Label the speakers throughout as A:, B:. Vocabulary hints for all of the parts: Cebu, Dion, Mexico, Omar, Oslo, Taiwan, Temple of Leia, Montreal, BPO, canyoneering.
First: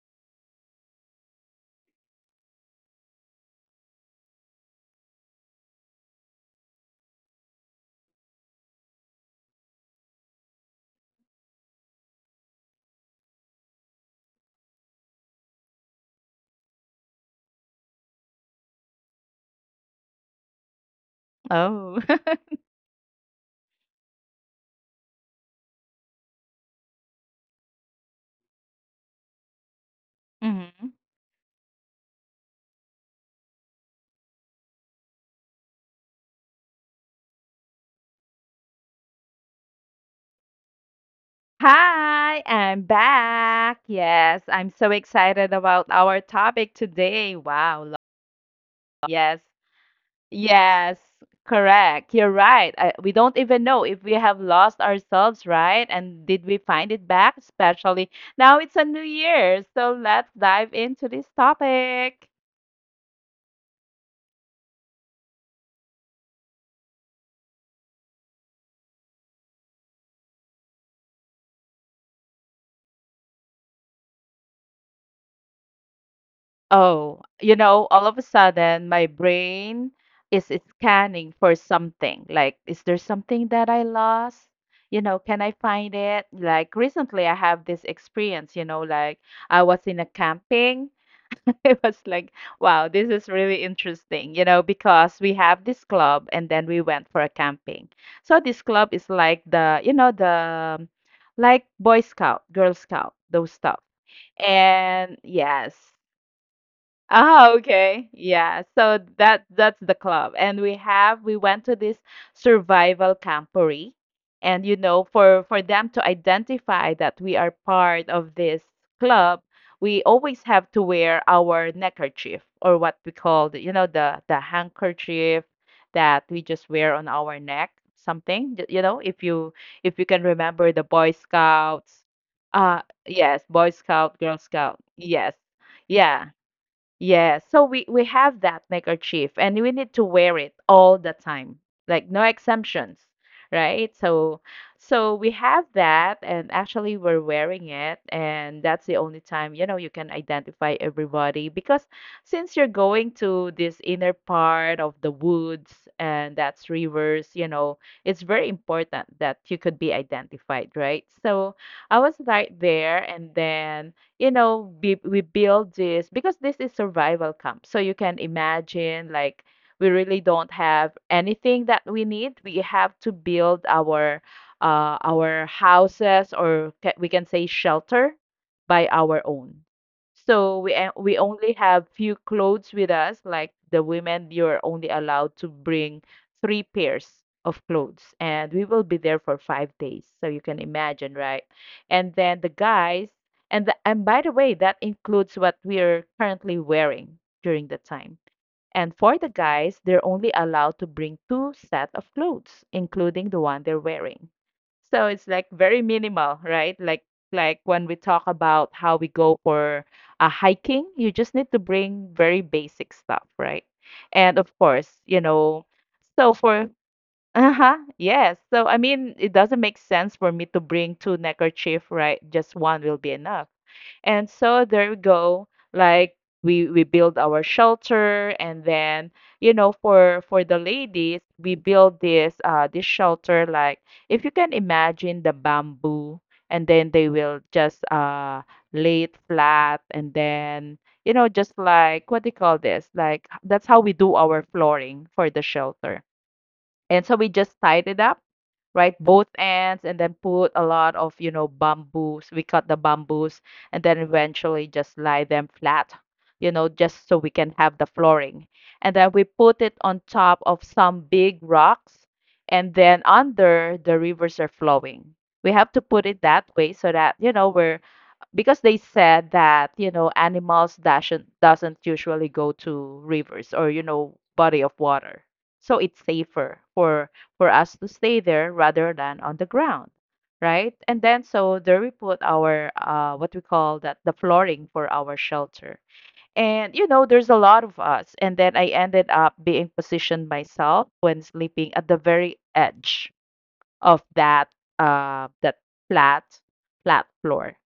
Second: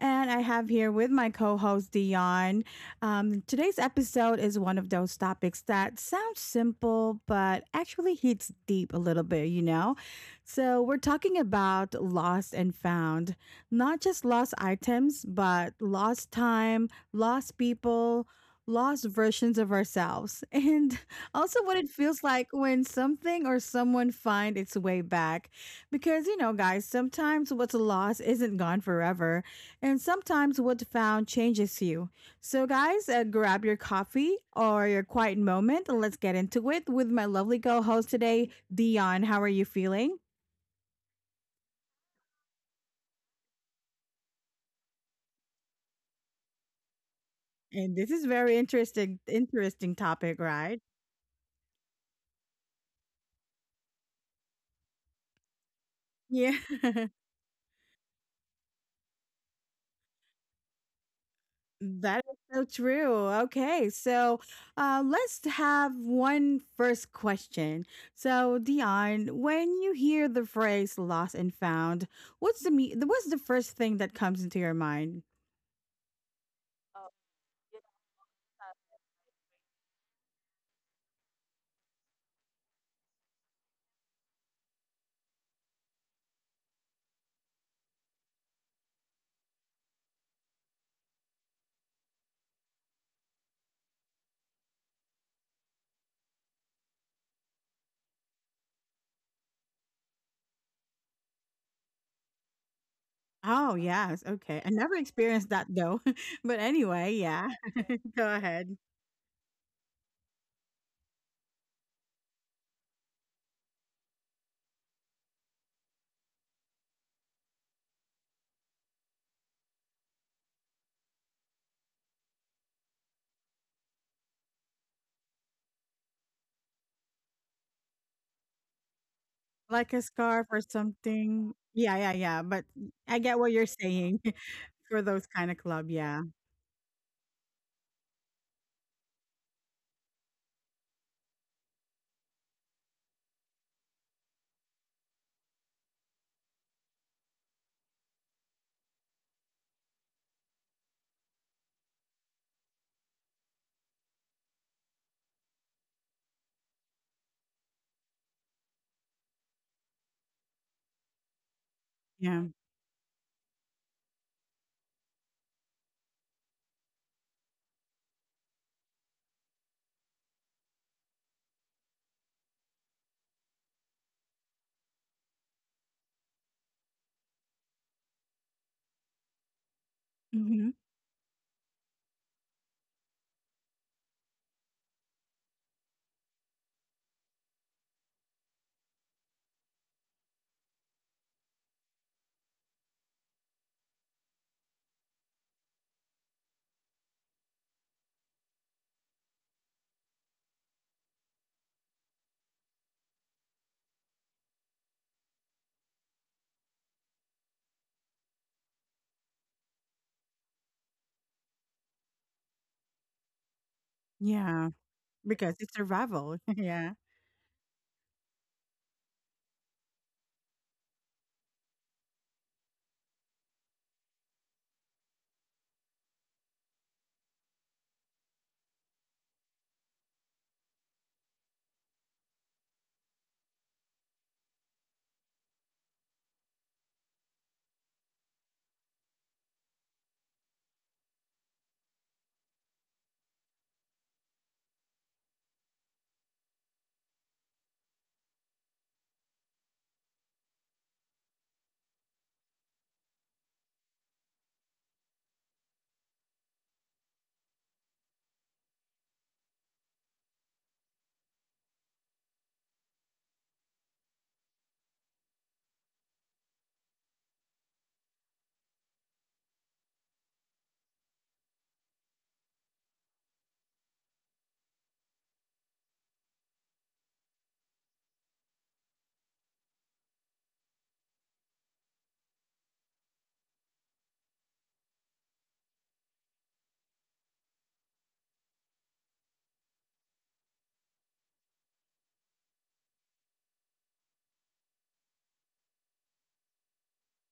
A: and I have here with my co host, Dion. Today's episode is one of those topics that sounds simple, but actually hits deep a little bit, you know? So, we're talking about lost and found, not just lost items, but lost time, lost people. Lost versions of ourselves. And also, what it
B: Oh.
A: feels like when something or someone find its way back. Because, you know, guys, sometimes what's lost isn't gone forever. And sometimes what's
B: Mhm.
A: found changes you. So, guys, grab your coffee or your quiet moment and let's get into it with my lovely co host today, Dion. How are you feeling?
B: Hi, I'm back. Yes, I'm so excited about our topic today. Wow.
A: And this is very interesting,
B: Yes.
A: interesting topic, right?
B: Yes. Correct. You're right. We don't even know if we have lost ourselves, right? And did
A: Yeah.
B: we find it back? Especially now it's a new year. So let's dive into this
A: That
B: topic.
A: is so true. Okay, so let's have one first question. So, Dion, when you hear the phrase "lost and found," what's the first thing that comes into your mind?
B: Oh, you know, all of a sudden my brain is scanning for something. Like, is there something that I lost? You know, can I find it? Like recently I have this experience, you know, like I was in a camping. It was like, wow, this is really interesting, you know, because we have this club and then we went for a camping. So this club is like the like Boy Scout, Girl Scout, those stuff.
A: Oh, yes. Okay, I never
B: And
A: experienced
B: yes.
A: that though. But anyway,
B: Oh,
A: yeah.
B: okay.
A: Go
B: Yeah.
A: ahead.
B: So that's the club. And we went to this survival campery. And you know, for them to identify that we are part of this club, we always have to wear our neckerchief or what we call the, you know, the handkerchief that we just wear on our neck, something. You know, if you
A: Like
B: can
A: a
B: remember
A: scarf
B: the
A: or
B: Boy
A: something.
B: Scouts.
A: Yeah, yeah, yeah. But
B: Yes,
A: I get
B: Boy
A: what you're
B: Scout, Girl
A: saying.
B: Scout.
A: For
B: Yes.
A: those kind of club.
B: Yeah.
A: Yeah,
B: Yeah, so we have that neckerchief and we need to wear it all the time. Like no exemptions, right? So we have that, and actually we're wearing it, and that's the only time, you know, you can identify everybody because since you're going to this inner part of the woods and that's rivers, you know, it's very important that you could be identified, right? So I was right
A: yeah,
B: there, and then you know, we build this because this is survival camp. So you can imagine, like, we really don't have anything that we need. We have to build our houses, or we can say shelter, by our own. So we
A: hmm,
B: a- we only have few clothes with us. Like the women, you're only allowed to bring 3 pairs of clothes, and we will be there for 5 days. So you can imagine, right? And then the guys. And and by the way, that includes what we're currently wearing during the time. And for the guys, they're only allowed to bring 2 set of clothes, including the one they're wearing. So it's like very minimal, right? Like when we talk about how we go for a hiking, you just need to bring very basic stuff, right? And of
A: yeah.
B: course, you
A: Because
B: know,
A: it's
B: so
A: survival.
B: for
A: Yeah.
B: uh-huh, yes. So I mean, it doesn't make sense for me to bring two neckerchief, right? Just one will be enough. And so there we go. Like we build our shelter, and then you know for the ladies we build this this shelter, like if you can imagine the bamboo, and then they will just lay it flat, and then you know just like what do you call this, like that's how we do our flooring for the shelter, and so we just tied it up, right? Both ends, and then put a lot of, you know, bamboos. We cut the bamboos and then eventually just lie them flat, you know, just so we can have the flooring. And then we put it on top of some big rocks, and then under the rivers are flowing. We have to put it that way so that, you know, we're because they said that you know animals doesn't usually go to rivers or you know body of water, so it's safer for us to stay there rather than on the ground, right, and then so there we put our what we call that the flooring for our shelter. And you know there's a lot of us, and then I ended up being positioned myself when sleeping at the very edge of that that flat flat floor.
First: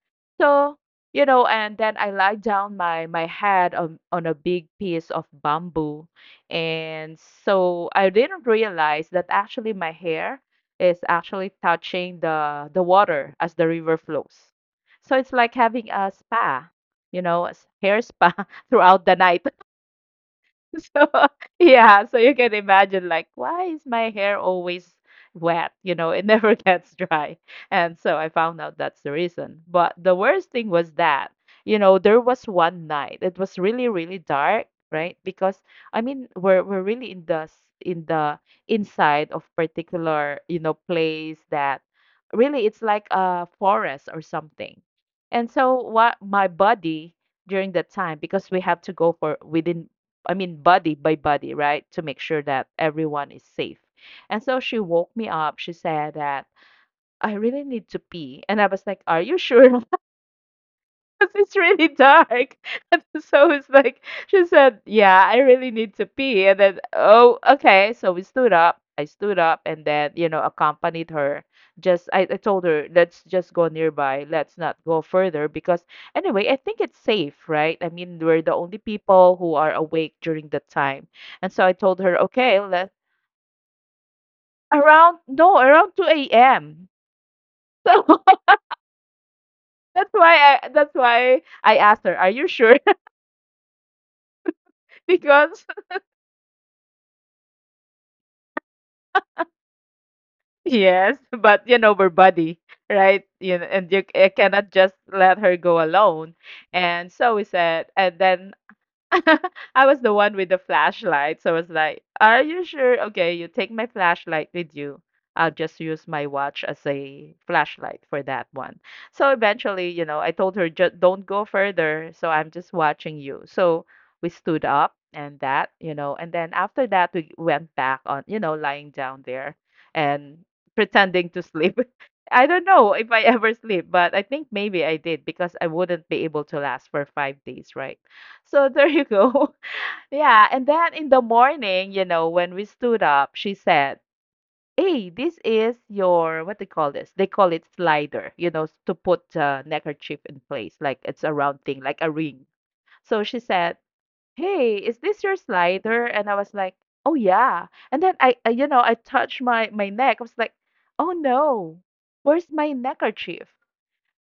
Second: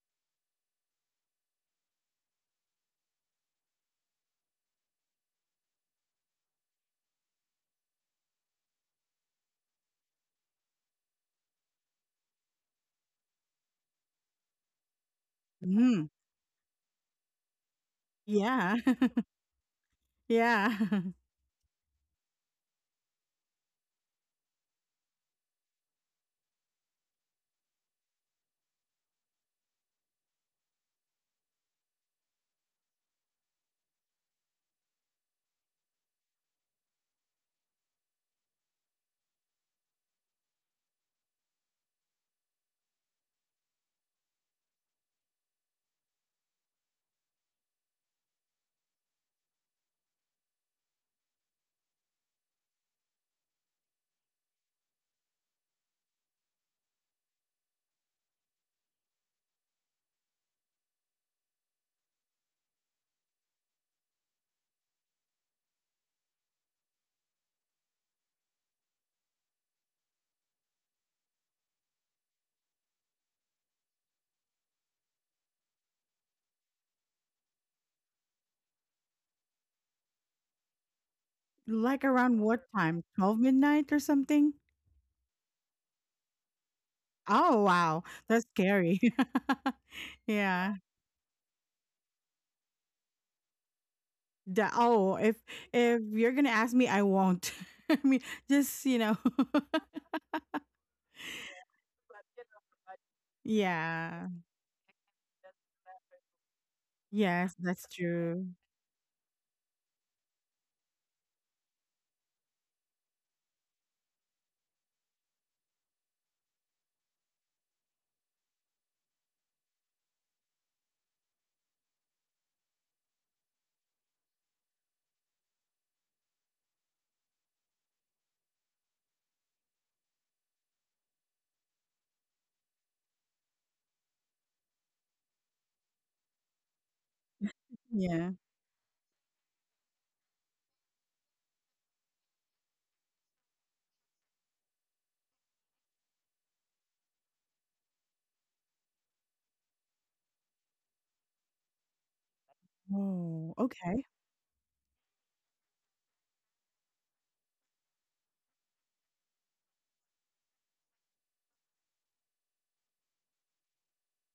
B: So you know, and then I lied down my head on a big piece of bamboo, and so I didn't realize that actually my hair is actually touching the water as the river flows. So it's like having
A: Mm.
B: a spa, you know, a hair spa
A: Yeah.
B: throughout the night.
A: Yeah.
B: So, yeah, so you can imagine, like, why is my hair always wet? You know, it never gets dry. And so I found out that's the reason. But the worst thing was that, you know, there was one night. It was really, really dark, right? Because I mean, we're really in the in the inside of particular, you know, place that really it's like a forest or something. And so what my body during that time, because we have to go for within, I mean, body by body, right? To make sure that everyone is safe. And so she woke me up. She said that I really need to pee. And I was like, are you sure? 'Cause it's really dark. And so it's like, she said, yeah, I really need to pee. And then, oh, okay. So we stood up. I stood up and then, you know, accompanied her. Just, I told her, let's just go nearby. Let's not go further because, anyway, I think it's safe, right? I mean, we're the only people who are awake during the time. And so I
A: Like
B: told her,
A: around what
B: okay,
A: time?
B: let
A: 12 midnight or something?
B: around, no, around 2 a.m.
A: Oh, wow.
B: So
A: That's scary.
B: that's why
A: Yeah.
B: that's why I asked her, are you sure?
A: Oh, if
B: Because
A: if you're going to ask me, I won't. I mean, just, you know.
B: yes, but you know her body, right? You know, and
A: Yeah.
B: you, I cannot just let her go alone. And
A: Yes,
B: so we
A: that's
B: said, and
A: true.
B: then I was the one with the flashlight. So I was like, are you sure? Okay, you take my flashlight with you. I'll just use my watch as a flashlight for that one. So eventually, you know, I told her, just don't go further. So I'm just watching you. So we stood up and that, you know, and then after that, we went back on, you know, lying down there and pretending to sleep. I don't know if I ever sleep, but I think maybe I did because I wouldn't be able to last for 5 days,
A: Yeah.
B: right? So there you go. Yeah. And then in the morning, you know, when we stood up, she said, hey, this is your, what they call this? They call it slider, you know, to put a neckerchief in place. Like it's a round thing, like a ring.
A: Oh,
B: So she
A: okay.
B: said, hey, is this your slider? And I was like, oh, yeah. And then I you know, I touched my neck. I was like, oh, no, where's my neckerchief?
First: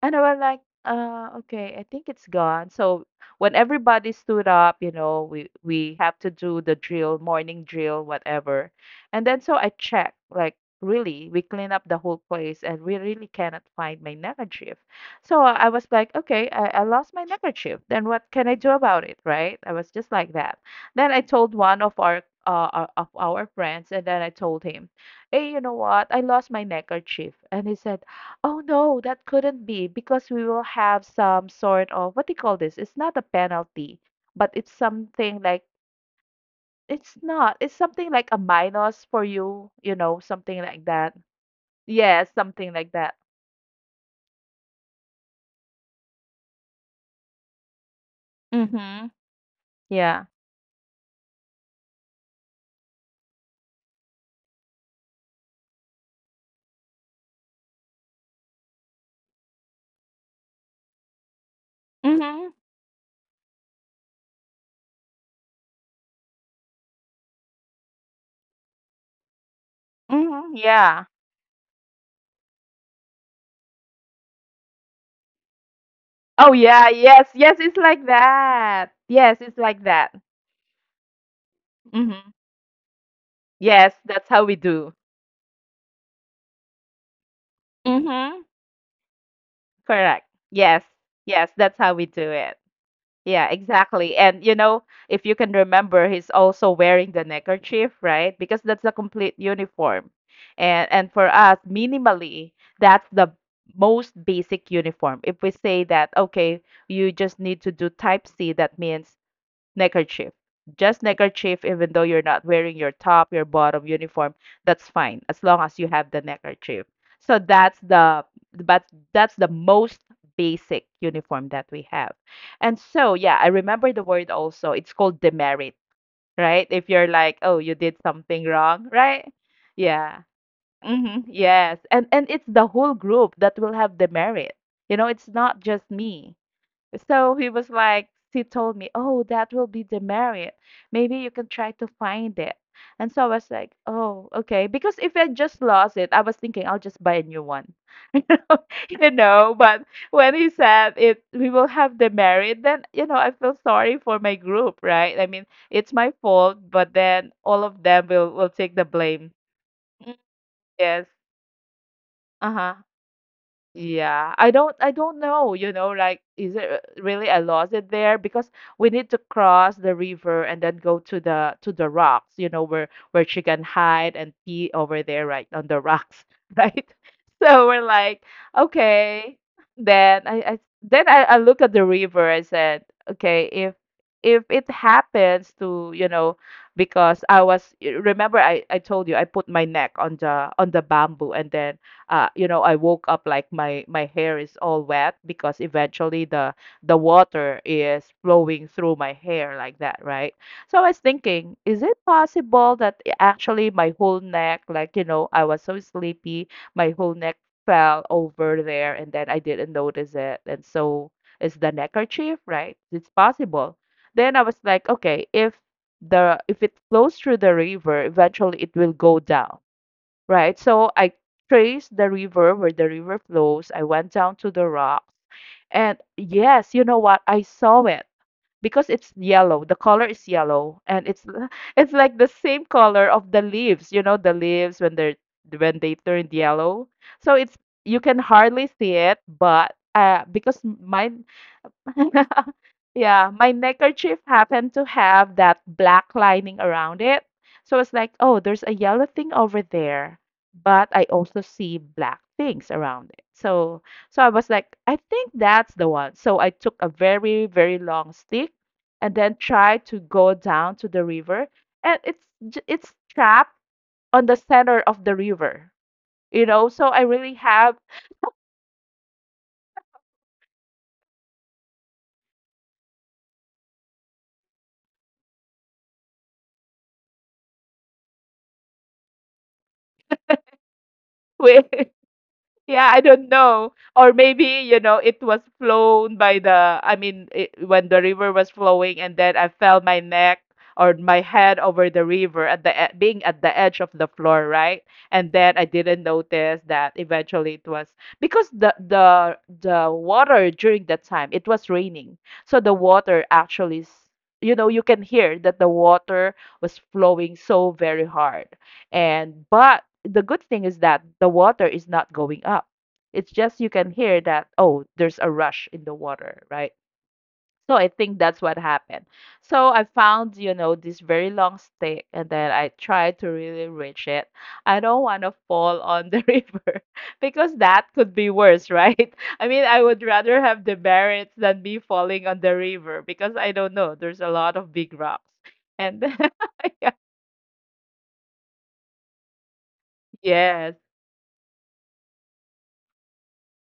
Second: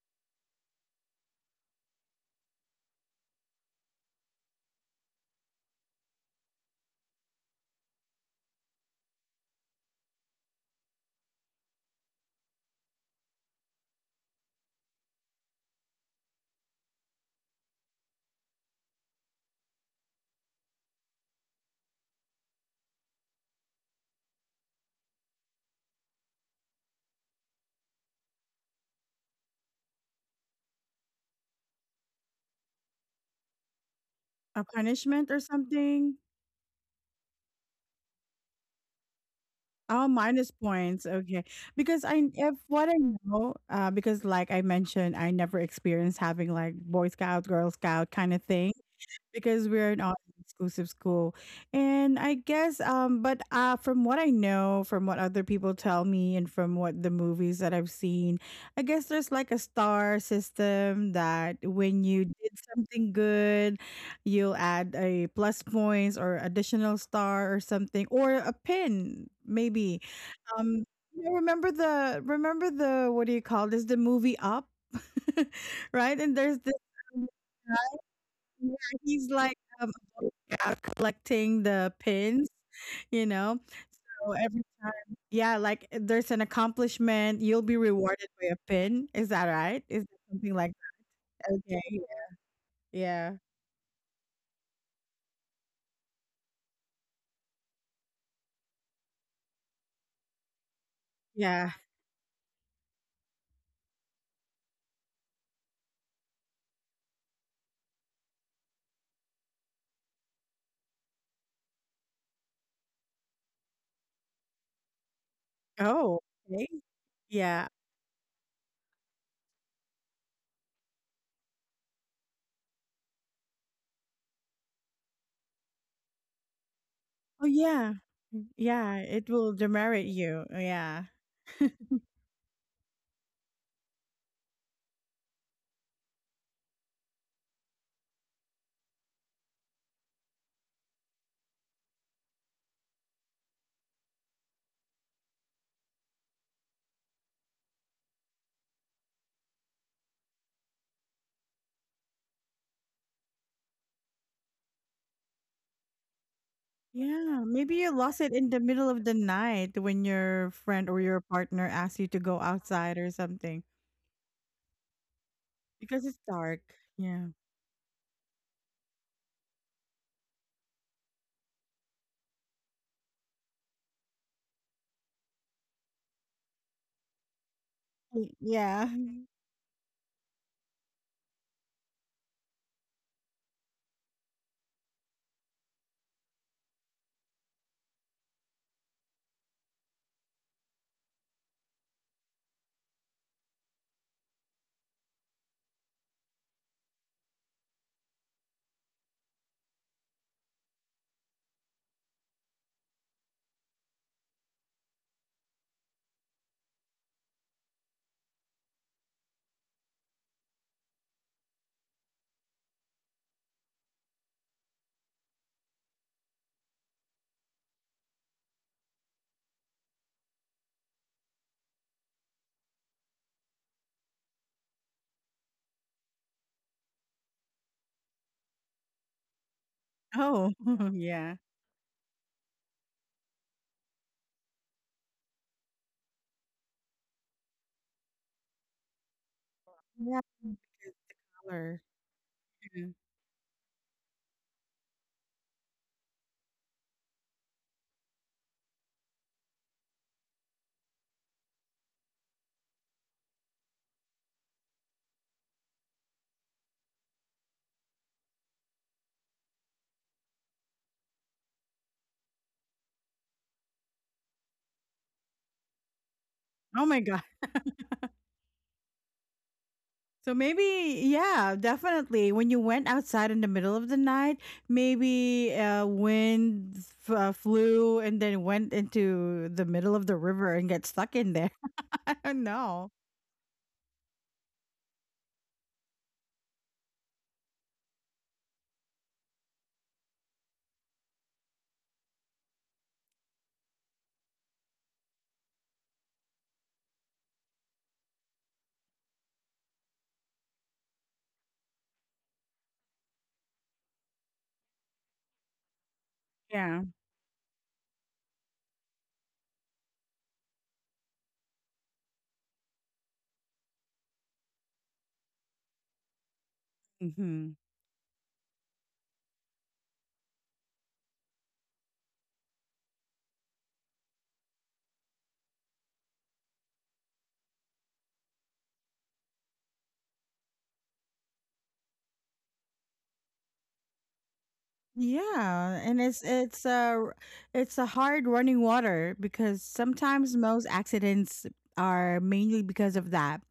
B: And I was like, okay, I think it's gone. So when everybody stood up, you know, we have to do the drill, morning drill, whatever. And then so I checked, like, really, we clean up the whole place and we really cannot find my neckerchief. So I was like, okay, I lost my neckerchief. Then what can I do about it, right? I was just like that. Then I told one of our friends, and then I told him, hey, you know what? I lost my neckerchief. And he said, oh no, that couldn't be because we will have some sort of what do you call this? It's not a penalty, but
A: A
B: it's
A: punishment
B: something
A: or
B: like
A: something?
B: it's not. It's something like a minus for you, you
A: Oh,
B: know,
A: minus
B: something like
A: points.
B: that.
A: Okay. Because
B: Yeah,
A: I, if
B: something like
A: what I
B: that.
A: know, because like I mentioned, I never experienced having like Boy Scout, Girl Scout kind of thing
B: Mm-hmm.
A: because we're an all
B: Yeah.
A: exclusive school. And I guess, but from what I know, from what other people tell me, and from what the movies that I've seen, I guess there's like a star system that when you
B: Mm-hmm.
A: did something good, you'll add a plus points or additional star or something or a pin maybe.
B: Mm-hmm.
A: um,
B: Yeah.
A: you know, remember the what do you call this? The movie Up, right? And there's
B: Oh
A: this.
B: yeah,
A: Um,
B: yes, yes, it's like
A: yeah,
B: that.
A: he's
B: Yes,
A: like
B: it's like
A: um,
B: that.
A: uh, collecting the
B: Mm-hmm.
A: pins. You know,
B: Yes, that's
A: so
B: how we
A: every
B: do.
A: time, yeah, like there's an accomplishment, you'll be rewarded
B: Mm-hmm.
A: by a pin. Is that right? Is that
B: Correct.
A: something like
B: Yes. Yes,
A: that,
B: that's
A: okay?
B: how we do it.
A: Yeah,
B: Yeah, exactly. And you know, if you can remember, he's also wearing the neckerchief, right? Because that's a complete uniform. And for us,
A: yeah.
B: minimally, that's the most basic uniform. If we say that, okay, you just need to do type C, that means neckerchief. Just neckerchief, even though you're not wearing your top, your bottom uniform, that's fine as long as you have the
A: Oh, okay.
B: neckerchief. So that's
A: Yeah.
B: the but that's the most basic uniform that we have. And so yeah, I remember the word also. It's called demerit, right? If you're like, oh,
A: Oh,
B: you did
A: yeah.
B: something wrong,
A: Yeah,
B: right?
A: it will demerit
B: Yeah.
A: you. Yeah.
B: Mm-hmm. Yes. And it's the whole group that will have demerit. You know, it's not just me. So he was like, she told me, oh, that will be the merit. Maybe you can try to find it. And so I was like, oh, okay. Because if I just lost it, I was thinking I'll just buy a new one. you know, you know, but when he said it, we will have the merit, then, you know, I feel sorry for my group, right? I mean, it's my fault, but then
A: Yeah,
B: all of
A: maybe you
B: them will,
A: lost it
B: will
A: in the
B: take the
A: middle of the
B: blame.
A: night
B: Mm,
A: when your friend
B: yes.
A: or your partner asks you to go
B: Uh-huh.
A: outside or something
B: Yeah, I don't know, you know,
A: because
B: like
A: it's
B: is it
A: dark.
B: really I
A: Yeah.
B: lost it there because we need to cross the river and then go to the rocks, you know, where she can hide and pee over there right on the rocks, right? So we're like,
A: Yeah.
B: okay. Then I look at the river, I said, okay, if it happens to, you know, because I was remember I told you I put my neck on the bamboo and then you know, I woke up like my hair is all wet because eventually the water is flowing through my hair like that, right? So I was thinking, is it possible that actually my whole neck, like, you know, I was so sleepy, my whole neck fell over there and then I didn't notice it. And so it's the neckerchief, right? It's possible. Then I was like, okay, if the if it flows through the river, eventually it will go down, right? So I traced the river where the river flows. I went down to the rocks. And yes, you know what? I saw it because it's yellow. The color is
A: Oh,
B: yellow and
A: yeah.
B: it's like the same color of the leaves, you know, the leaves when they're when they turned yellow. So it's you can hardly see it, but
A: Yeah.
B: because
A: Because
B: mine
A: the color. Yeah.
B: yeah, my neckerchief happened to have that black lining around it. So it's like, oh, there's a yellow thing over there, but I also see black things around it. So I was like, I think that's the one. So I took a very, very long stick and then tried to go down to the river, and it's trapped on the center of the river, you know? So I
A: Oh my
B: really
A: God.
B: have
A: So maybe, yeah, definitely. When you went outside in the middle of the night, maybe wind flew and then went into the middle of the river and got stuck in there.
B: wait.
A: I don't
B: Yeah, I
A: know.
B: don't know. Or maybe, you know, it was flown by the, I mean, it, when the river was flowing and then I fell my neck or my head over the river at being at the edge of the floor, right? And then I didn't notice that eventually it was because the water during that time, it was raining. So the water actually, you know, you can hear that the water was
A: Yeah.
B: flowing so very hard. And but the good thing is that the water is not going up. It's just you can hear that, oh, there's a rush in the water, right?
A: Hmm.
B: So I think that's what happened. So I found, you know, this very long stick and then I tried to really reach it. I don't want to fall on the river because that could be worse, right? I mean, I would rather have the merits than me falling on the river because I don't know, there's a lot of big rocks.
A: Yeah,
B: And
A: and it's it's a it's a hard running water because sometimes
B: yes.
A: most accidents are mainly because of that.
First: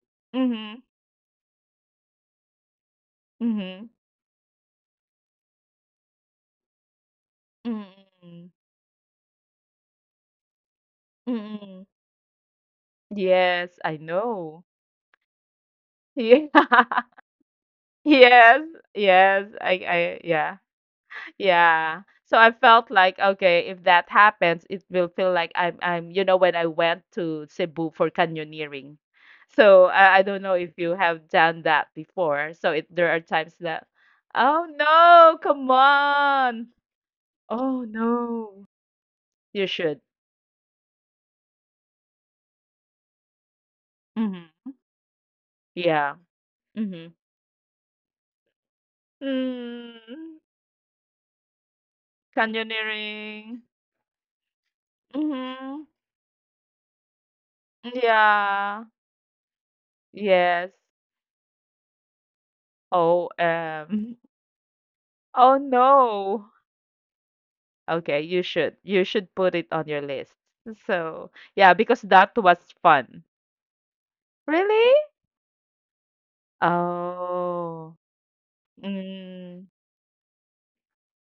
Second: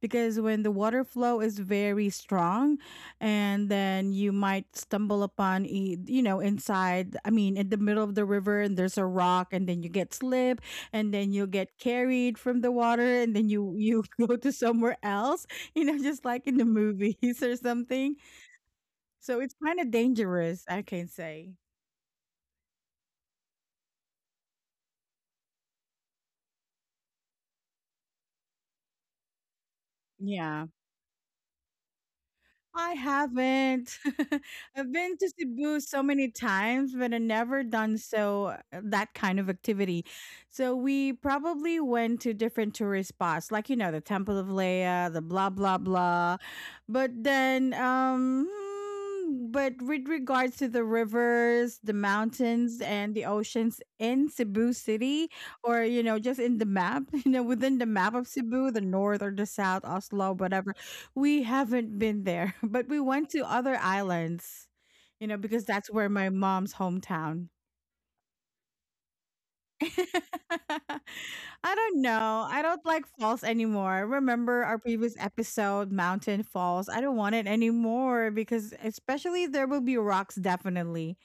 A: Because when the
B: Mhm.
A: water flow is very strong, and
B: Mhm.
A: then you might stumble upon you know inside. I mean, in the middle of the
B: Mm,
A: river, and there's a rock, and then you get slip, and then you'll get
B: mm.
A: carried from the water, and then you
B: Yes, I
A: you go to
B: know.
A: somewhere else. You know, just like
B: Yeah.
A: in the movies or something.
B: Yes,
A: So
B: yes.
A: it's
B: I
A: kind of
B: I yeah.
A: dangerous, I can say.
B: Yeah. So I felt like, okay, if that happens, it will feel like I'm you know, when I went to Cebu for canyoneering. So I don't know
A: Yeah,
B: if you have done that before. So it,
A: I
B: there are times that,
A: haven't.
B: oh
A: I've been to
B: no, come
A: Cebu so many
B: on.
A: times, but I've never
B: Oh
A: done
B: no.
A: that kind of
B: You should.
A: activity. So we probably went to different tourist spots, like you know the Temple of
B: Mm-hmm.
A: Leia, the blah blah
B: Yeah.
A: blah. But
B: Mm-hmm.
A: then, but with
B: Mm.
A: regards to the rivers, the mountains, and the
B: Canyoneering.
A: oceans in Cebu City, or
B: Mhm.
A: you know just in the map, you know within the map of Cebu, the
B: Yeah.
A: north or the south, Oslo,
B: Yes.
A: whatever we haven't been there, but we
B: Oh,
A: went to other
B: um.
A: islands, you know,
B: Oh
A: because that's where my
B: no.
A: mom's hometown.
B: Okay, you should. You should put it on your list. So, yeah,
A: I
B: because
A: don't
B: that
A: know. I
B: was
A: don't like
B: fun.
A: falls anymore. Remember our
B: Really?
A: previous episode, Mountain Falls? I don't want it
B: Oh.
A: anymore because, especially, there
B: Mm.
A: will be rocks definitely.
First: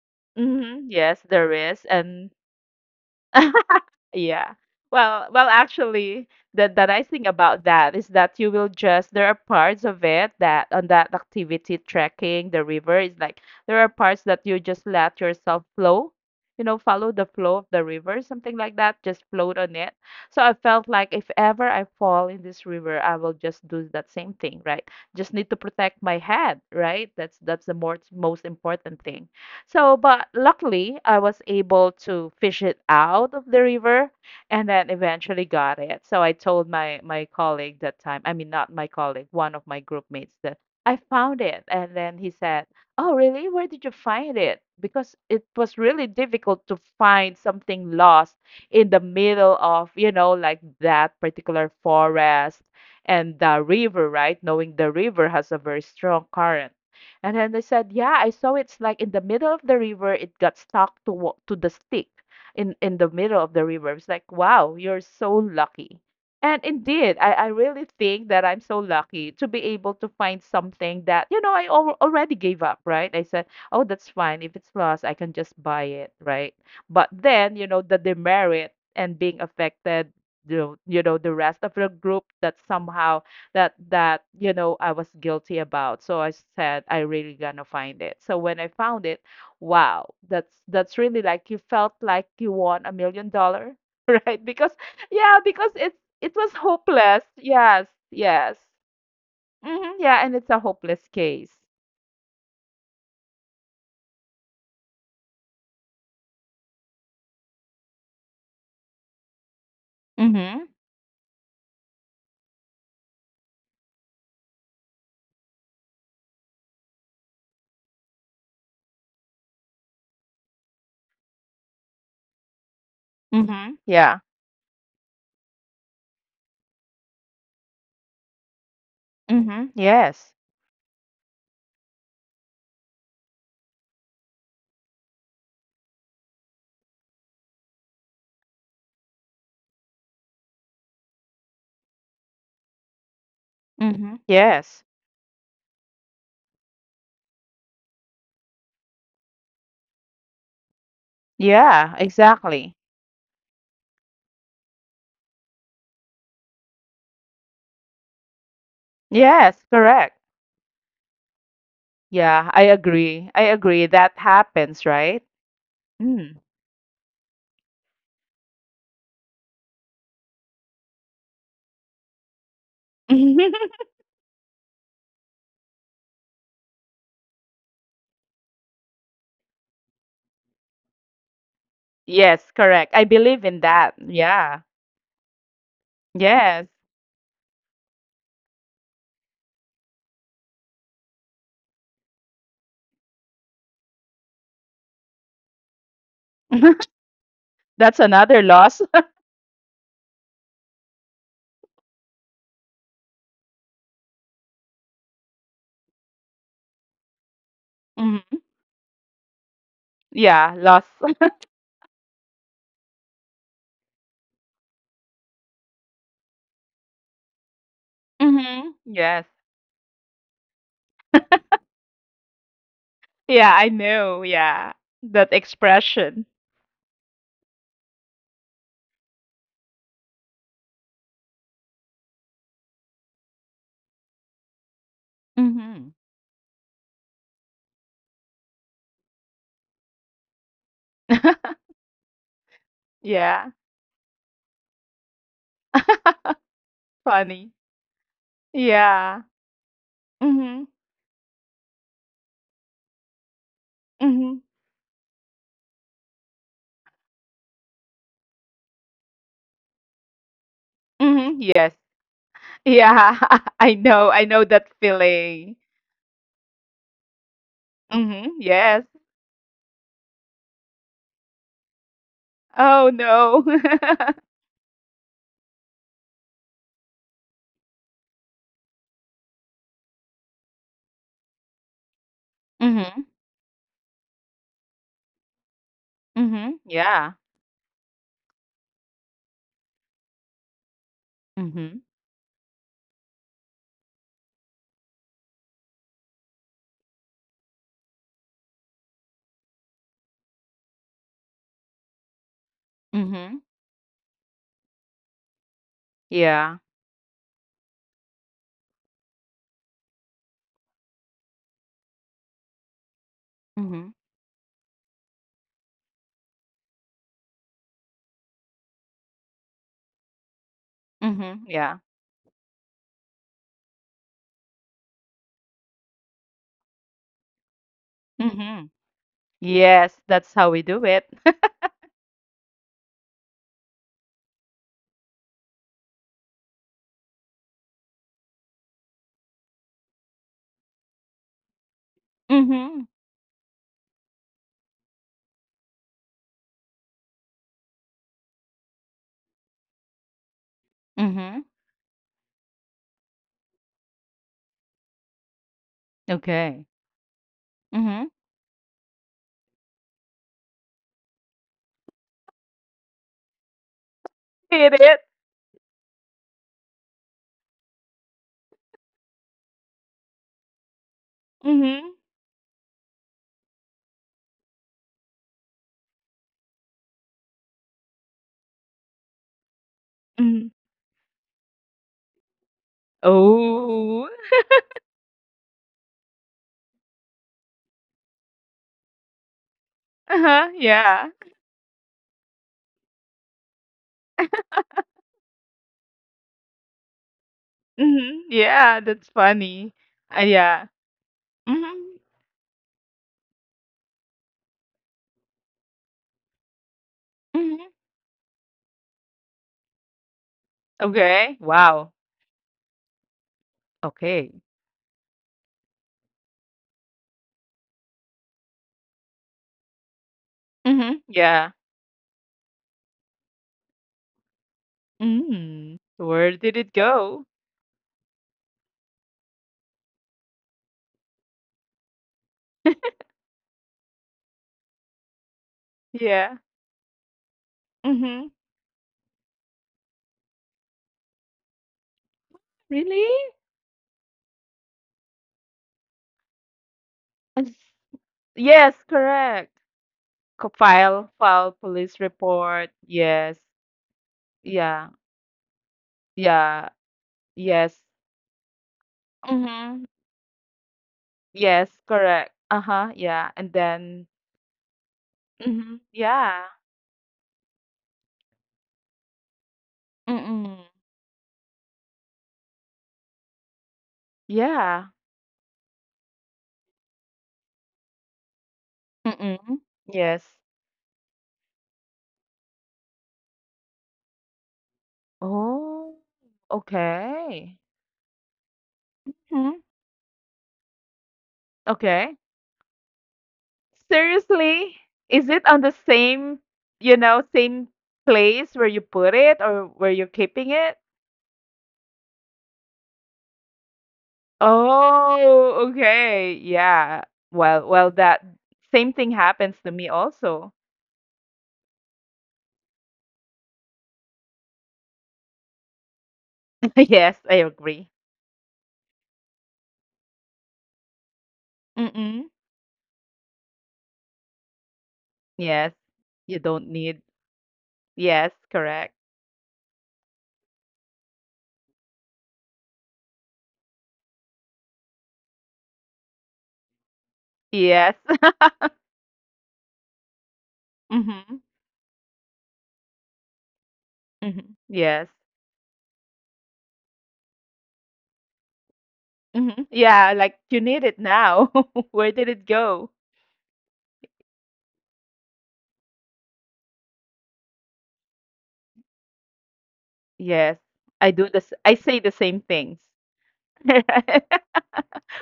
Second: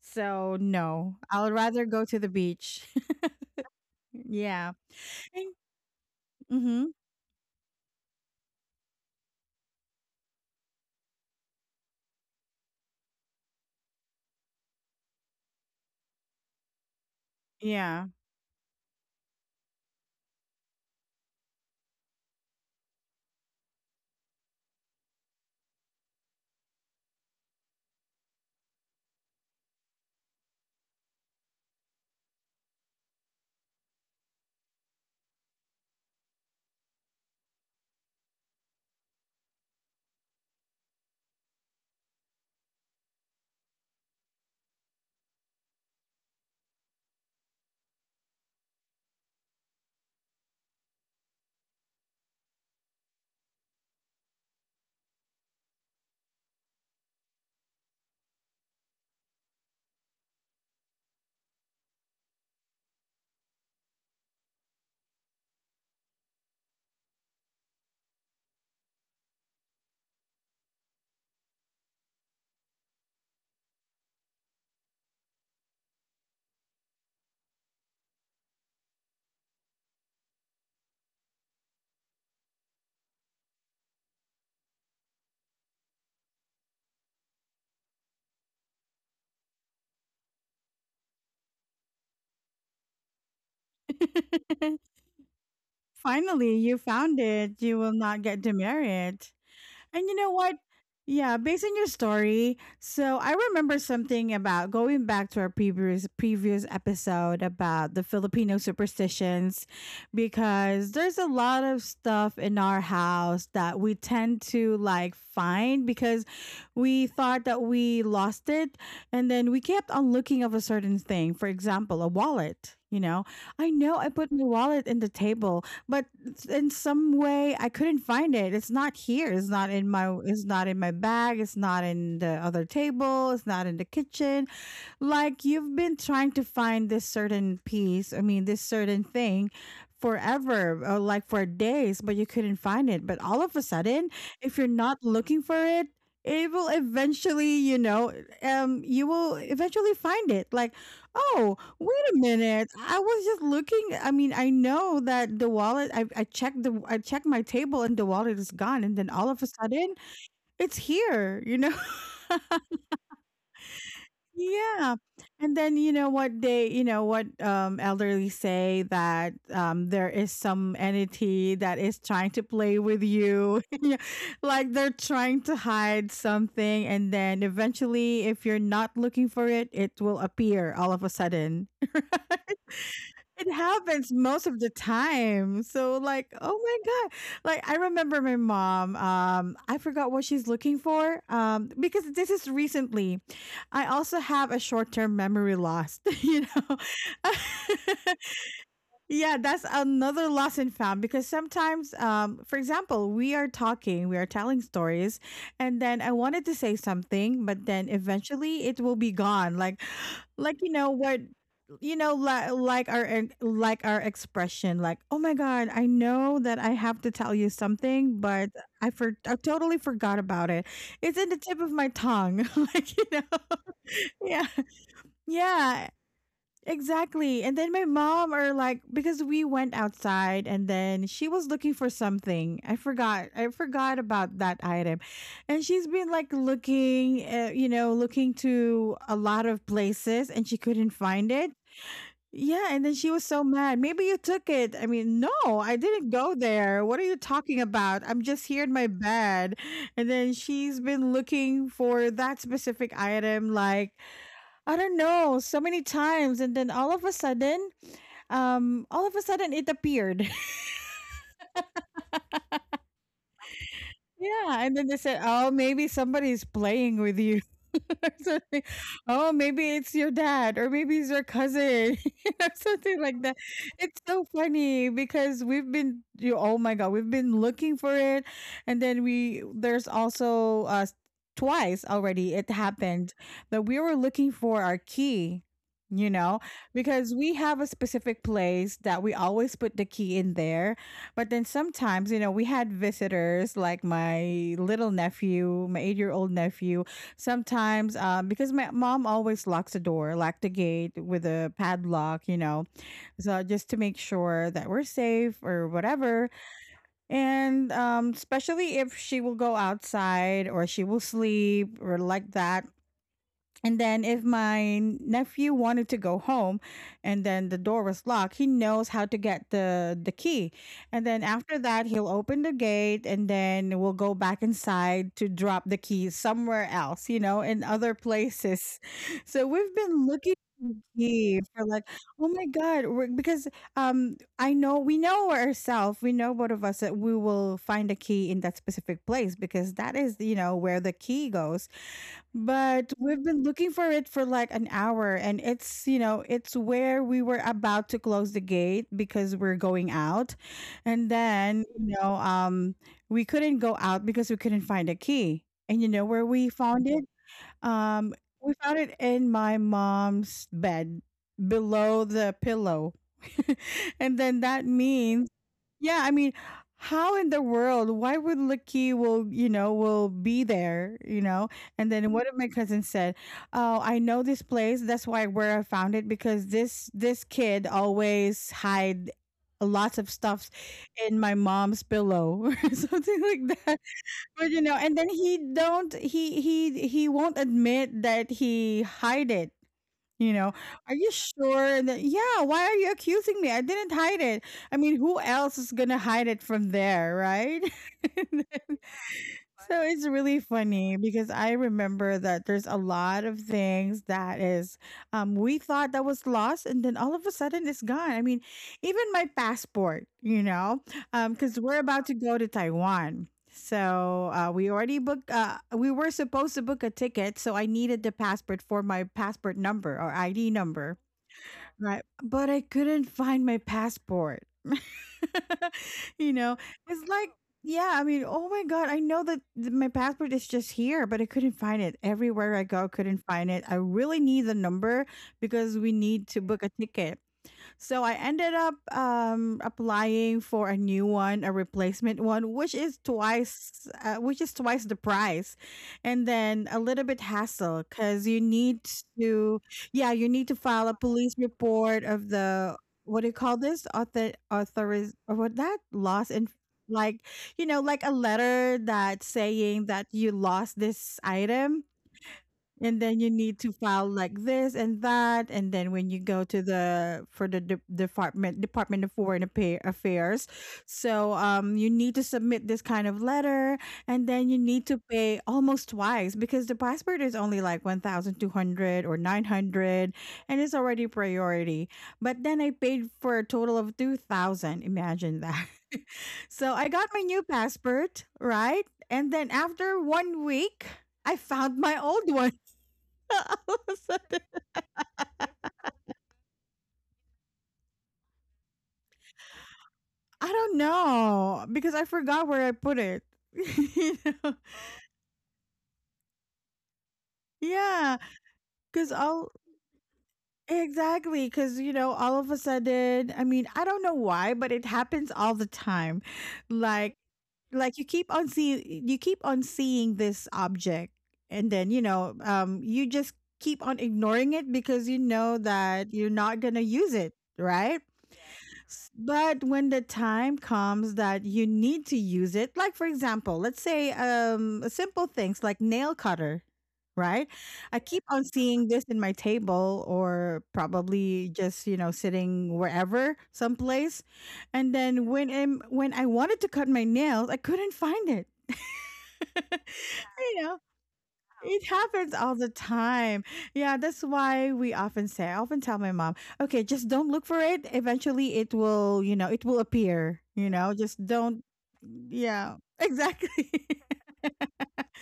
A: So,
B: Mhm.
A: no,
B: Yes,
A: I would
B: there is.
A: rather go to the
B: And
A: beach.
B: yeah.
A: Yeah.
B: Well, well, actually,
A: Mm-hmm.
B: the nice thing about that is that you will just there are parts of it that on that activity trekking the river is like there are parts that you just let yourself flow, you know, follow the flow of
A: Yeah.
B: the river, something like that, just float on it. So I felt like if ever I fall in this river, I will just do that same thing, right? Just need to protect my head, right? That's the more most important thing. So, but luckily, I was able to fish it out of the river and then eventually got it. So I told my colleague that time, I mean, not my colleague, one of my group mates that I found it. And then he said, "Oh, really? Where did you find it?" Because it was really difficult to find something lost in the middle of, you know, like that particular forest and the river, right? Knowing the river has a very strong current. And then they said, yeah, I saw it's like in the middle of the river, it got stuck to to the stick in the middle of the river. It's like, wow, you're so lucky. And indeed, I really think that I'm so lucky to be able to find something that, you know, I al already gave up, right? I said, oh, that's fine. If it's lost, I can just buy it, right? But then, you know, the demerit and being affected, you know, the rest of the group that somehow that you know I was guilty about. So I said I really gonna find it. So when I found it, wow, that's really like you felt like you won $1 million, right? Because yeah, because it was
A: Finally, you found
B: hopeless.
A: it. You
B: Yes,
A: will not get
B: yes.
A: demerit.
B: Hmm,
A: And you
B: yeah, and
A: know
B: it's
A: what?
B: a hopeless
A: Yeah,
B: case.
A: based on your story, so I remember something about going back to our previous episode about the Filipino superstitions
B: Mm-hmm.
A: because there's a lot of stuff in our house that we tend to like find because we thought that we lost it and then we kept on looking of a certain thing. For example, a wallet, you know. I
B: Mm-hmm.
A: know I
B: Yeah.
A: put my wallet in the table, but in some way I couldn't find it. It's not here. It's not
B: Mm-hmm.
A: in my.
B: Yes.
A: It's not in my bag. It's not in the other table. It's not in the kitchen, like you've been trying to find this certain piece I mean this certain thing forever or like for days, but you couldn't find it, but all of a sudden
B: Mm-hmm.
A: if you're not
B: Yes.
A: looking for it, it will eventually, you know, you will eventually find it. Like, oh wait
B: Yeah,
A: a minute,
B: exactly.
A: I was just looking I mean I know that I checked the I checked my table and the wallet is gone, and then all of a
B: Yes,
A: sudden
B: correct.
A: it's here, you know.
B: Yeah, I agree. I agree. That
A: Yeah.
B: happens, right?
A: And then
B: Mm.
A: you know what, elderly say that there is some entity that is trying to play with you. Yeah, like they're trying to hide something and then eventually if you're not looking for it, it will appear all of a sudden.
B: Yes, correct. I believe
A: It
B: in that.
A: happens most of
B: Yeah.
A: the time. So like, oh
B: Yes.
A: my god. Like I remember my mom, I forgot what she's looking for because this is recently. I also have a short-term memory loss, you know.
B: That's another loss.
A: Yeah, that's another lesson found because sometimes, for example, we are telling stories, and then I wanted to say something, but then
B: Mhm.
A: eventually it will be gone.
B: Yeah,
A: Like you
B: loss.
A: know what, you know, like our ex- like our expression, like, oh my god, I know that I have to tell you something, but
B: Hmm. Yes.
A: I totally forgot about it. It's in the tip of my tongue, like you know,
B: Yeah, I know.
A: yeah.
B: Yeah. That
A: Yeah,
B: expression.
A: exactly. And then my mom or like, because we went outside and then she was looking for something. I forgot about that item. And she's
B: Hmm.
A: been like looking, you know, looking to a lot of places and she couldn't find it. Yeah, and then she was so
B: Yeah.
A: mad. Maybe you took it. I didn't go there. What are you
B: Funny.
A: talking about? I'm just here in my
B: Yeah.
A: bed. And then
B: Hmm.
A: she's been looking for that specific item like
B: Hmm.
A: I don't know, so many times, and then all of a sudden it appeared.
B: Hmm. Yes. Yeah. I know. I know
A: Yeah,
B: that
A: and then they said, "Oh,
B: feeling.
A: maybe somebody's playing with you." Or
B: Hmm.
A: something.
B: Yes.
A: Oh, maybe it's your dad, or maybe it's your cousin, you know,
B: Oh
A: something like that.
B: no.
A: It's so funny because oh my god, we've been looking for it, and then we there's also twice already it
B: Hmm.
A: happened that we were looking for our key, you know,
B: Hmm.
A: because
B: Yeah.
A: we have a specific place that we always put the key in there, but then
B: Hmm.
A: sometimes, you know, we had visitors like my little nephew, my 8 year old nephew. Sometimes, because my mom always locks the door, lock the gate with a padlock, you know, so
B: Hmm.
A: just to make sure that we're safe or whatever.
B: Yeah.
A: And especially if she will go outside or she will sleep or like that, and
B: Hmm.
A: then if my nephew wanted to go home and then the door was locked, he knows how to get the key. And then after
B: Hmm.
A: that,
B: Yeah.
A: he'll open the gate and then we'll go back inside to drop the keys somewhere else, you know, in other places.
B: Mhm.
A: So we've been
B: Yes,
A: looking
B: that's
A: for
B: how we
A: the
B: do it.
A: key for like oh my god because I know we know ourselves, we know both of us that we will find a key in that specific place because that is you know where the key goes, but
B: Mhm.
A: we've been looking for it for like an hour, and it's, you know, it's where we were about to close the gate because we're going out. And
B: Mhm.
A: then, you know, we couldn't go out because we couldn't find a key. And you know where we
B: Okay.
A: found it? Um,
B: Mhm.
A: we found it in my mom's bed below the pillow. And then that
B: Hit it.
A: means yeah, I mean, how in the world? Why would Lucky will you know will be there? And
B: Mhm.
A: then one of my cousins said, "Oh, I know this place. That's why where I found it because this kid always hide." Lots of stuff
B: Mhm.
A: in my mom's pillow or something like that.
B: Oh.
A: But you know, and then he won't admit that he hide it, you know,
B: Uh-huh.
A: "Are you
B: Yeah.
A: sure that yeah, why are you accusing me? I didn't hide it." I mean, who else is gonna hide it from there, right?
B: Mhm. Yeah, that's
A: So
B: funny.
A: it's really
B: Yeah.
A: funny because I
B: Mhm.
A: remember that there's a lot of things that is we thought that was lost and then all of a sudden
B: Mhm.
A: it's gone. I mean, even my passport,
B: Okay.
A: cuz we're
B: Wow.
A: about to go to Taiwan. So
B: Okay.
A: we already booked. We were supposed to book a ticket, so I needed the passport for my passport number or ID number.
B: Mhm. Yeah.
A: Right. But I couldn't find my passport.
B: Mm.
A: you
B: Where
A: know,
B: did it
A: it's
B: go?
A: like, yeah, I mean, oh my God, I know that my passport is just here, but I couldn't find it. Everywhere I go, I couldn't find it. I really need the number because we need
B: Yeah.
A: to book a ticket. So I
B: Mhm.
A: ended up applying for a new one, a replacement one,
B: Really?
A: which is twice the price. And then a little bit hassle
B: It's-
A: cuz you
B: Yes,
A: need
B: correct.
A: to, yeah, you need to file a
B: File,
A: police
B: file police
A: report of
B: report.
A: the, what do you
B: Yes.
A: call this? Author
B: Yeah.
A: authoriz or what, that loss and
B: Yeah,
A: like, you
B: yes.
A: know, like a letter that
B: Mhm.
A: saying that you lost this
B: Yes,
A: item,
B: correct. Uh-huh,
A: and then
B: yeah.
A: you
B: And
A: need to
B: then
A: file like this and that. And
B: mhm.
A: then when you go
B: Yeah.
A: to the, for the department of foreign affairs,
B: Mm.
A: so you need to submit this kind of letter. And then you need
B: Yeah.
A: to pay almost twice because the passport is only like 1200 or
B: Mm.
A: 900,
B: Yes.
A: and it's already priority, but then I paid for a total of 2000, imagine that.
B: Oh,
A: So I got my new
B: okay.
A: passport, right? And then
B: Mhm.
A: after 1 week I found my
B: Okay.
A: old one.
B: Seriously? Is it on the same, you know, same place where you put it or where you're
A: I
B: keeping
A: don't
B: it?
A: know because I forgot where I put it. You know?
B: Oh, okay. Yeah. Well, well,
A: Yeah,
B: that same
A: because
B: thing
A: all
B: happens to me also.
A: exactly, because all of a sudden, I mean, I don't know why, but it happens all the time. Like,
B: Yes, I agree.
A: you keep on seeing this object, and then,
B: Mm.
A: you just keep on ignoring it because you know
B: Yes.
A: that you're
B: You
A: not
B: don't
A: going to
B: need
A: use it, right?
B: yes, correct.
A: But when the time comes that you need to use it, like for example, let's say simple things like nail cutter, right?
B: Yes.
A: I keep on seeing this in my table or
B: Mhm,
A: probably just, you know, sitting wherever, someplace.
B: mhm.
A: And
B: Yes.
A: then when I wanted to cut my nails, I couldn't find it.
B: Mhm. Yeah, like, "You
A: You know,
B: need it now.
A: it
B: Where did
A: happens
B: it
A: all the
B: go?"
A: time. Yeah, that's why we often say, I often tell my mom, okay, just don't look for it. Eventually it will, it will appear,
B: Yes.
A: you know,
B: I
A: just
B: do this.
A: don't.
B: I say the same
A: Yeah,
B: things.
A: exactly.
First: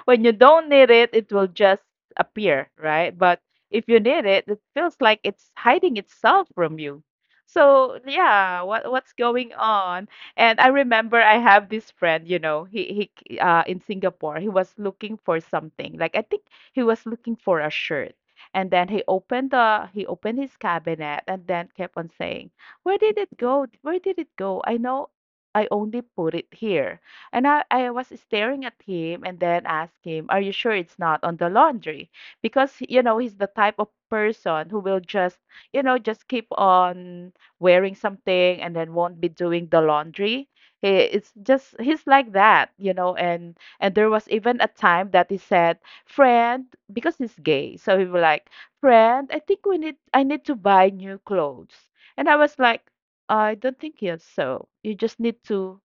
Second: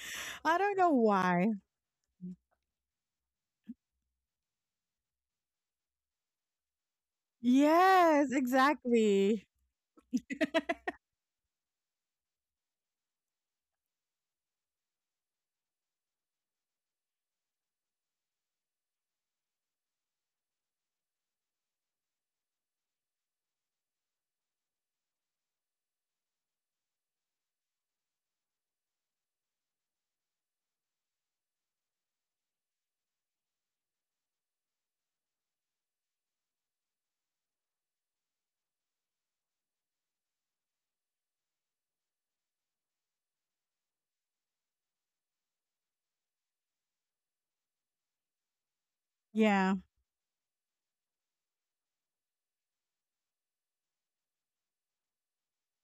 B: When you
A: I
B: don't
A: don't
B: need
A: know
B: it, it will
A: why.
B: just appear, right? But if you need it, it feels like it's hiding itself from you. So
A: Yes,
B: yeah, what's
A: exactly.
B: going on? And I remember I have this friend, you know, he in Singapore, he was looking for something. Like I think he was looking for a shirt. And then he opened his cabinet and then kept on saying, "Where did it go? Where did it go? I know I only put it here." And I was staring at him and then asked him, are you sure it's not on the laundry? Because, you know, he's the type of person who will just, you know, just keep on wearing something and then won't be doing the laundry. It's just, he's like that, you know. And there was even a time that he said, friend, because he's gay. So he was like, friend, I think
A: Yeah,
B: I need to buy new clothes. And I was like, I don't think yes. So you just need to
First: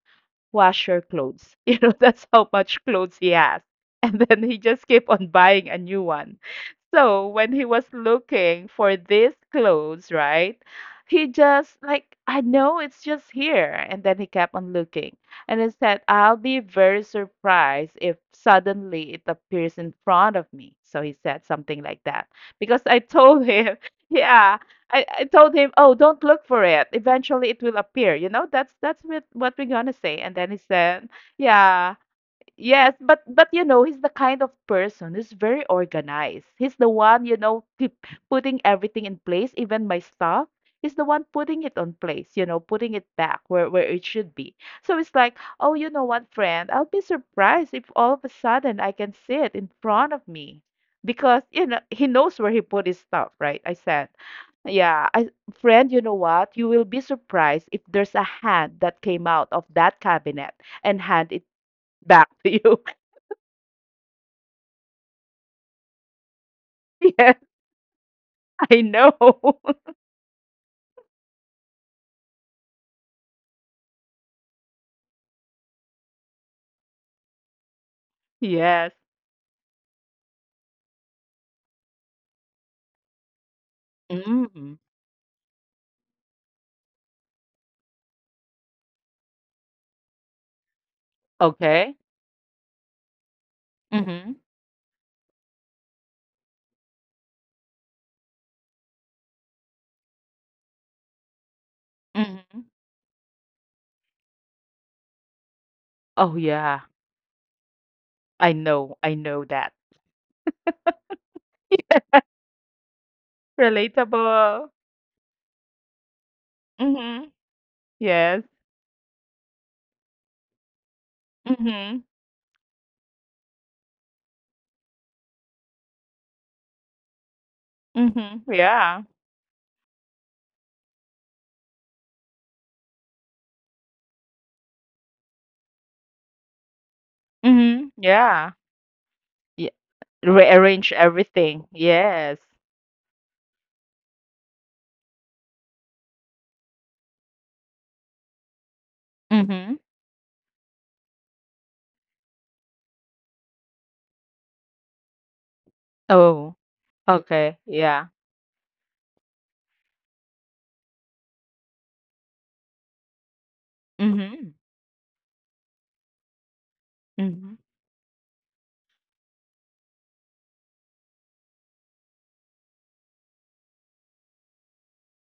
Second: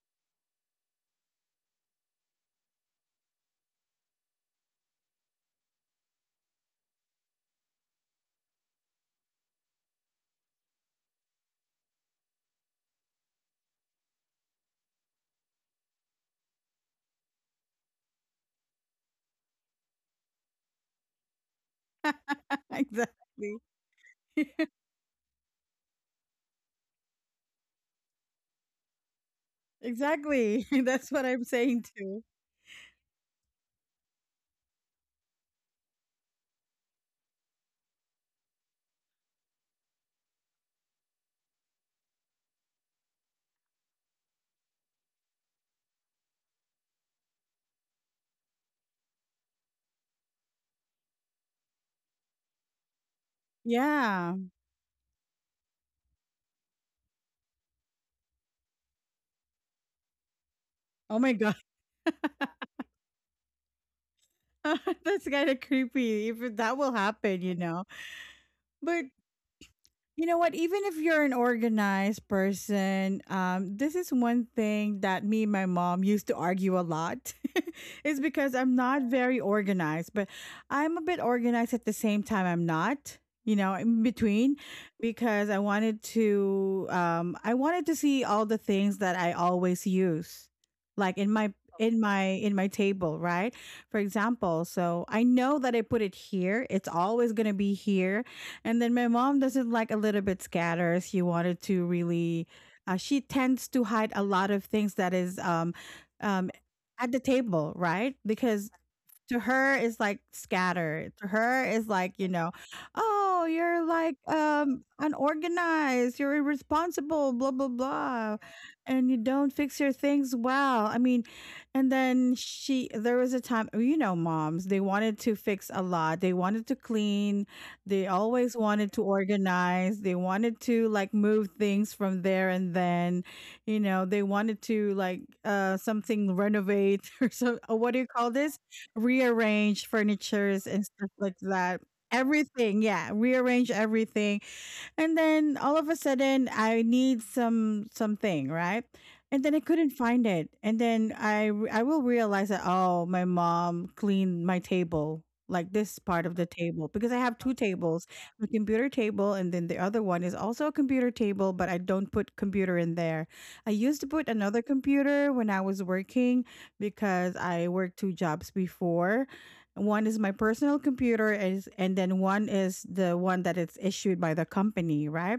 B: wash your clothes. You know, that's how much clothes he has. And then he just kept on buying a new one. So when he was looking for these clothes, right? He just like I know it's just here, and then he kept on looking, and he said, "I'll be very surprised if suddenly it appears in front of me." So he said something like that because I told
A: exactly.
B: him, yeah, I told him, "Oh, don't look for it. Eventually, it will appear." You know, that's what we're gonna say. And then he
A: Exactly.
B: said,
A: That's what I'm saying
B: "Yeah."
A: too.
B: Yes, but you know, he's the kind of person who's very organized. He's the one, you know, keep putting everything in place, even my stuff. He's the one putting it on place, you know, putting it back where it should be. So it's like, oh, you know what, friend? I'll be surprised if all of a sudden I can see it in front of me because you know he knows where he put his stuff, right? I said.
A: Yeah.
B: Yeah, I, friend, you know what? You will be surprised if there's a hand that came out of that cabinet and
A: Oh
B: hand
A: my
B: it
A: God.
B: back to you.
A: That's kind of creepy if that will
B: Yes,
A: happen, you know.
B: I
A: But
B: know.
A: you know what? Even if you're an organized person, this is one thing that me and my mom used to argue a lot. Is because I'm
B: Yes.
A: not very organized, but I'm a bit organized at the same time. I'm not, you know, in between,
B: Mm.
A: because I wanted to. I wanted to see all the things that I always use, like in my
B: Okay.
A: in my table, right? For
B: Mhm.
A: example, so I know that I put it here. It's always gonna be here. And then my mom doesn't like a little bit scatter. She wanted to really,
B: Mhm.
A: she tends to hide a lot of things that is
B: Oh,
A: um,
B: yeah.
A: at the table, right?
B: I
A: Because
B: know. I
A: to
B: know that.
A: her is like scattered. To her is like, you know, oh, you're like
B: Relatable.
A: unorganized, you're
B: Mhm.
A: irresponsible, blah blah blah,
B: Yes.
A: and you don't fix your things well. I mean, and
B: Mhm.
A: then she there was a time, you know, moms, they wanted to fix a lot. They wanted to clean, they
B: Mhm.
A: always wanted
B: Yeah.
A: to organize, they wanted to like move things from there. And then, you know, they wanted to like something renovate or so,
B: Mhm.
A: what do you call
B: Yeah.
A: this?
B: Yeah.
A: Rearrange furnitures and
B: Rearrange
A: stuff like
B: everything.
A: that.
B: Yes.
A: Everything, yeah, rearrange everything. And then all of a sudden I need something, right? And then I
B: Mhm.
A: couldn't find it. And then I will realize that oh, my mom cleaned my table, like this part of the
B: Oh,
A: table because I have two
B: okay. Yeah.
A: tables, my computer table, and then the other one is also a computer table, but I don't put computer in there. I used to put
B: Mhm.
A: another computer when I was working because
B: Mhm.
A: I worked two jobs before. One is my personal computer, is, and then one is the one that it's issued by the company, right?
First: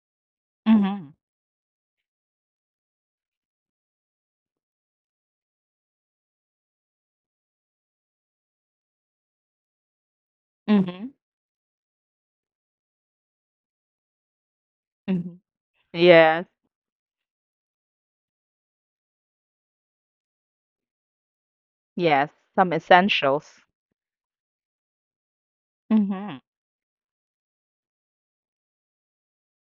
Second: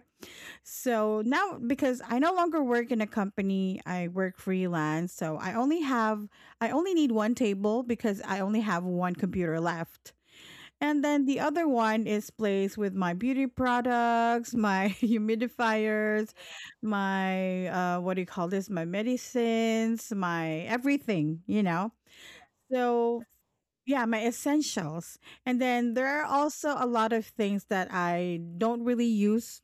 B: Mhm.
A: So now, because I no longer work in a company, I work freelance. So I only need one table because I only have one computer left. And
B: Mhm.
A: then the other one is placed with my beauty products, my
B: Mhm.
A: humidifiers,
B: Yes.
A: my, what do you call this? My medicines, my everything, you know?
B: Yes. Some
A: So
B: essentials.
A: yeah, my essentials. And then there are
B: Mhm.
A: also a lot of things that I don't really use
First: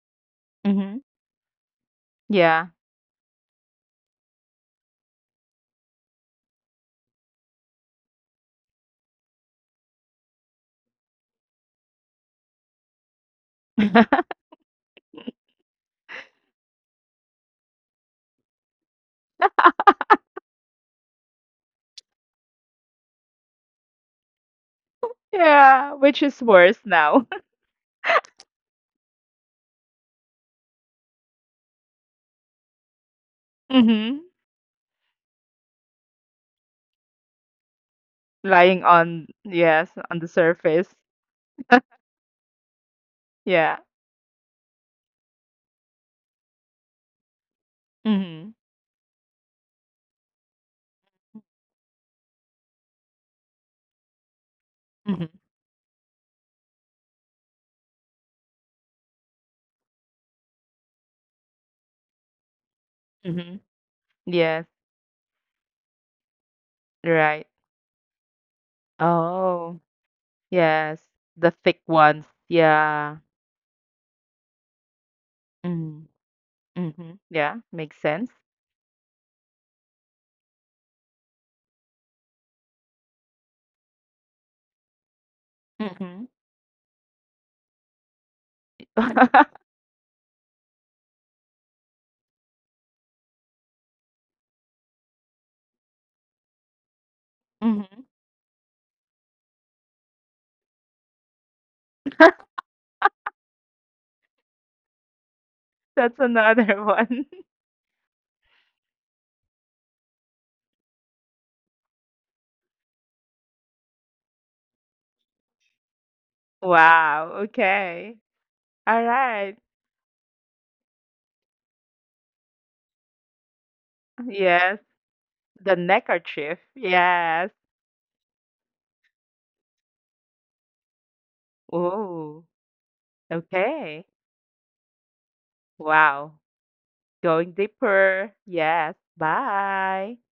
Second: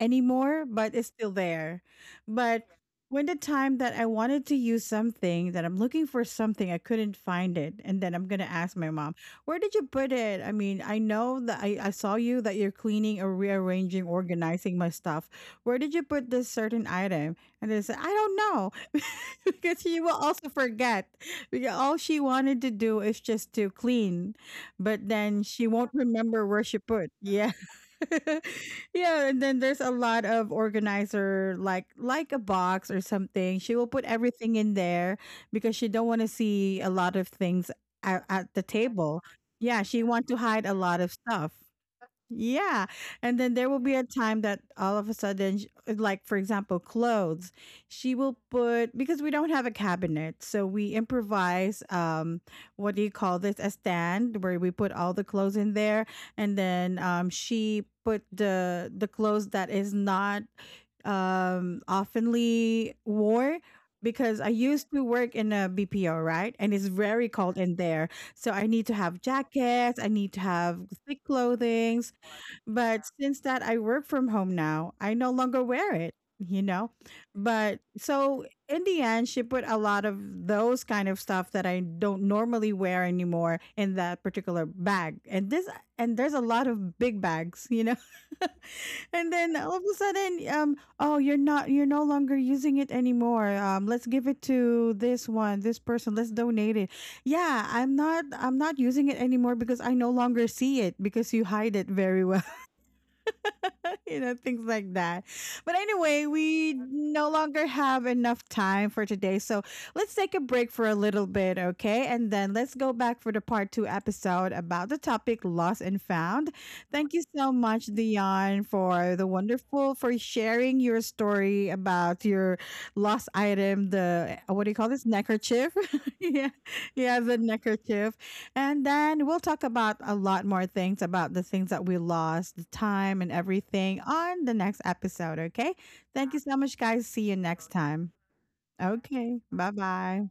A: anymore, but
B: Mhm.
A: it's still there. But
B: Yeah.
A: when the time that I wanted to use something, that I'm looking for something, I couldn't find it. And then I'm going to ask my mom, where did you put it? I mean, I know that I saw you that you're cleaning or rearranging, organizing my stuff. Where did you put this certain item? And they said, I don't know. Because she will also forget. Because all she wanted to do is just to clean, but then she won't
B: Yeah, which is
A: remember where she
B: worse
A: put.
B: now.
A: Yeah. Yeah, and then there's a lot of organizer like a box or something. She will put
B: Mm-hmm.
A: everything in there because she don't want to see a lot of things at the
B: Lying
A: table.
B: on,
A: Yeah,
B: yes,
A: she
B: on the
A: want to hide a
B: surface.
A: lot of stuff. Yeah. And then there
B: Yeah.
A: will be a time that all of a sudden, like for example, clothes, she will
B: Mm-hmm.
A: put, because we don't have a cabinet. So we improvise, what do you call this? A stand where we put all
B: Mm-hmm.
A: the clothes in there. And then, she put the clothes that is not, oftenly
B: Mm-hmm.
A: wore. Because I
B: Yes,
A: used to work in a BPO, right? And it's very
B: right.
A: cold in there. So I need to have
B: Oh.
A: jackets. I need to have
B: Yes,
A: thick
B: the thick
A: clothing,
B: ones.
A: but
B: Yeah.
A: since that I work from home now, I no longer wear
B: Mm-hmm.
A: it, you know?
B: Mm-hmm. Yeah,
A: But
B: makes sense.
A: so in the end, she put a lot of those kind of stuff that I don't normally wear anymore in that particular bag. And this, and
B: Mm-hmm.
A: there's a lot of big bags, you know. And then all of a sudden, oh, you're no longer using it anymore. Let's give it to this one, this person, let's donate it. Yeah,
B: Mm-hmm.
A: I'm not using it anymore because I no longer see it because you hide it very well. You know, things like that. But
B: That's
A: anyway, we
B: another
A: no
B: one.
A: longer have enough time for today. So let's take a break for a little bit, okay? And then let's go back for the part two episode about the topic lost and found. Thank you
B: Wow.
A: so much,
B: Okay.
A: Dion,
B: All
A: for the
B: right.
A: wonderful, for sharing your story about your lost item, the, what do you
B: Yes.
A: call this, neckerchief?
B: The
A: Yeah,
B: neckerchief.
A: yeah, the
B: Yes.
A: neckerchief. And then we'll talk about a lot more things about the things that we
B: Oh.
A: lost, the time and everything
B: Okay.
A: on the next episode, okay? Thank
B: Wow.
A: you so much, guys. See you
B: Going
A: next time.
B: deeper. Yes.
A: Okay, bye
B: Bye.
A: bye.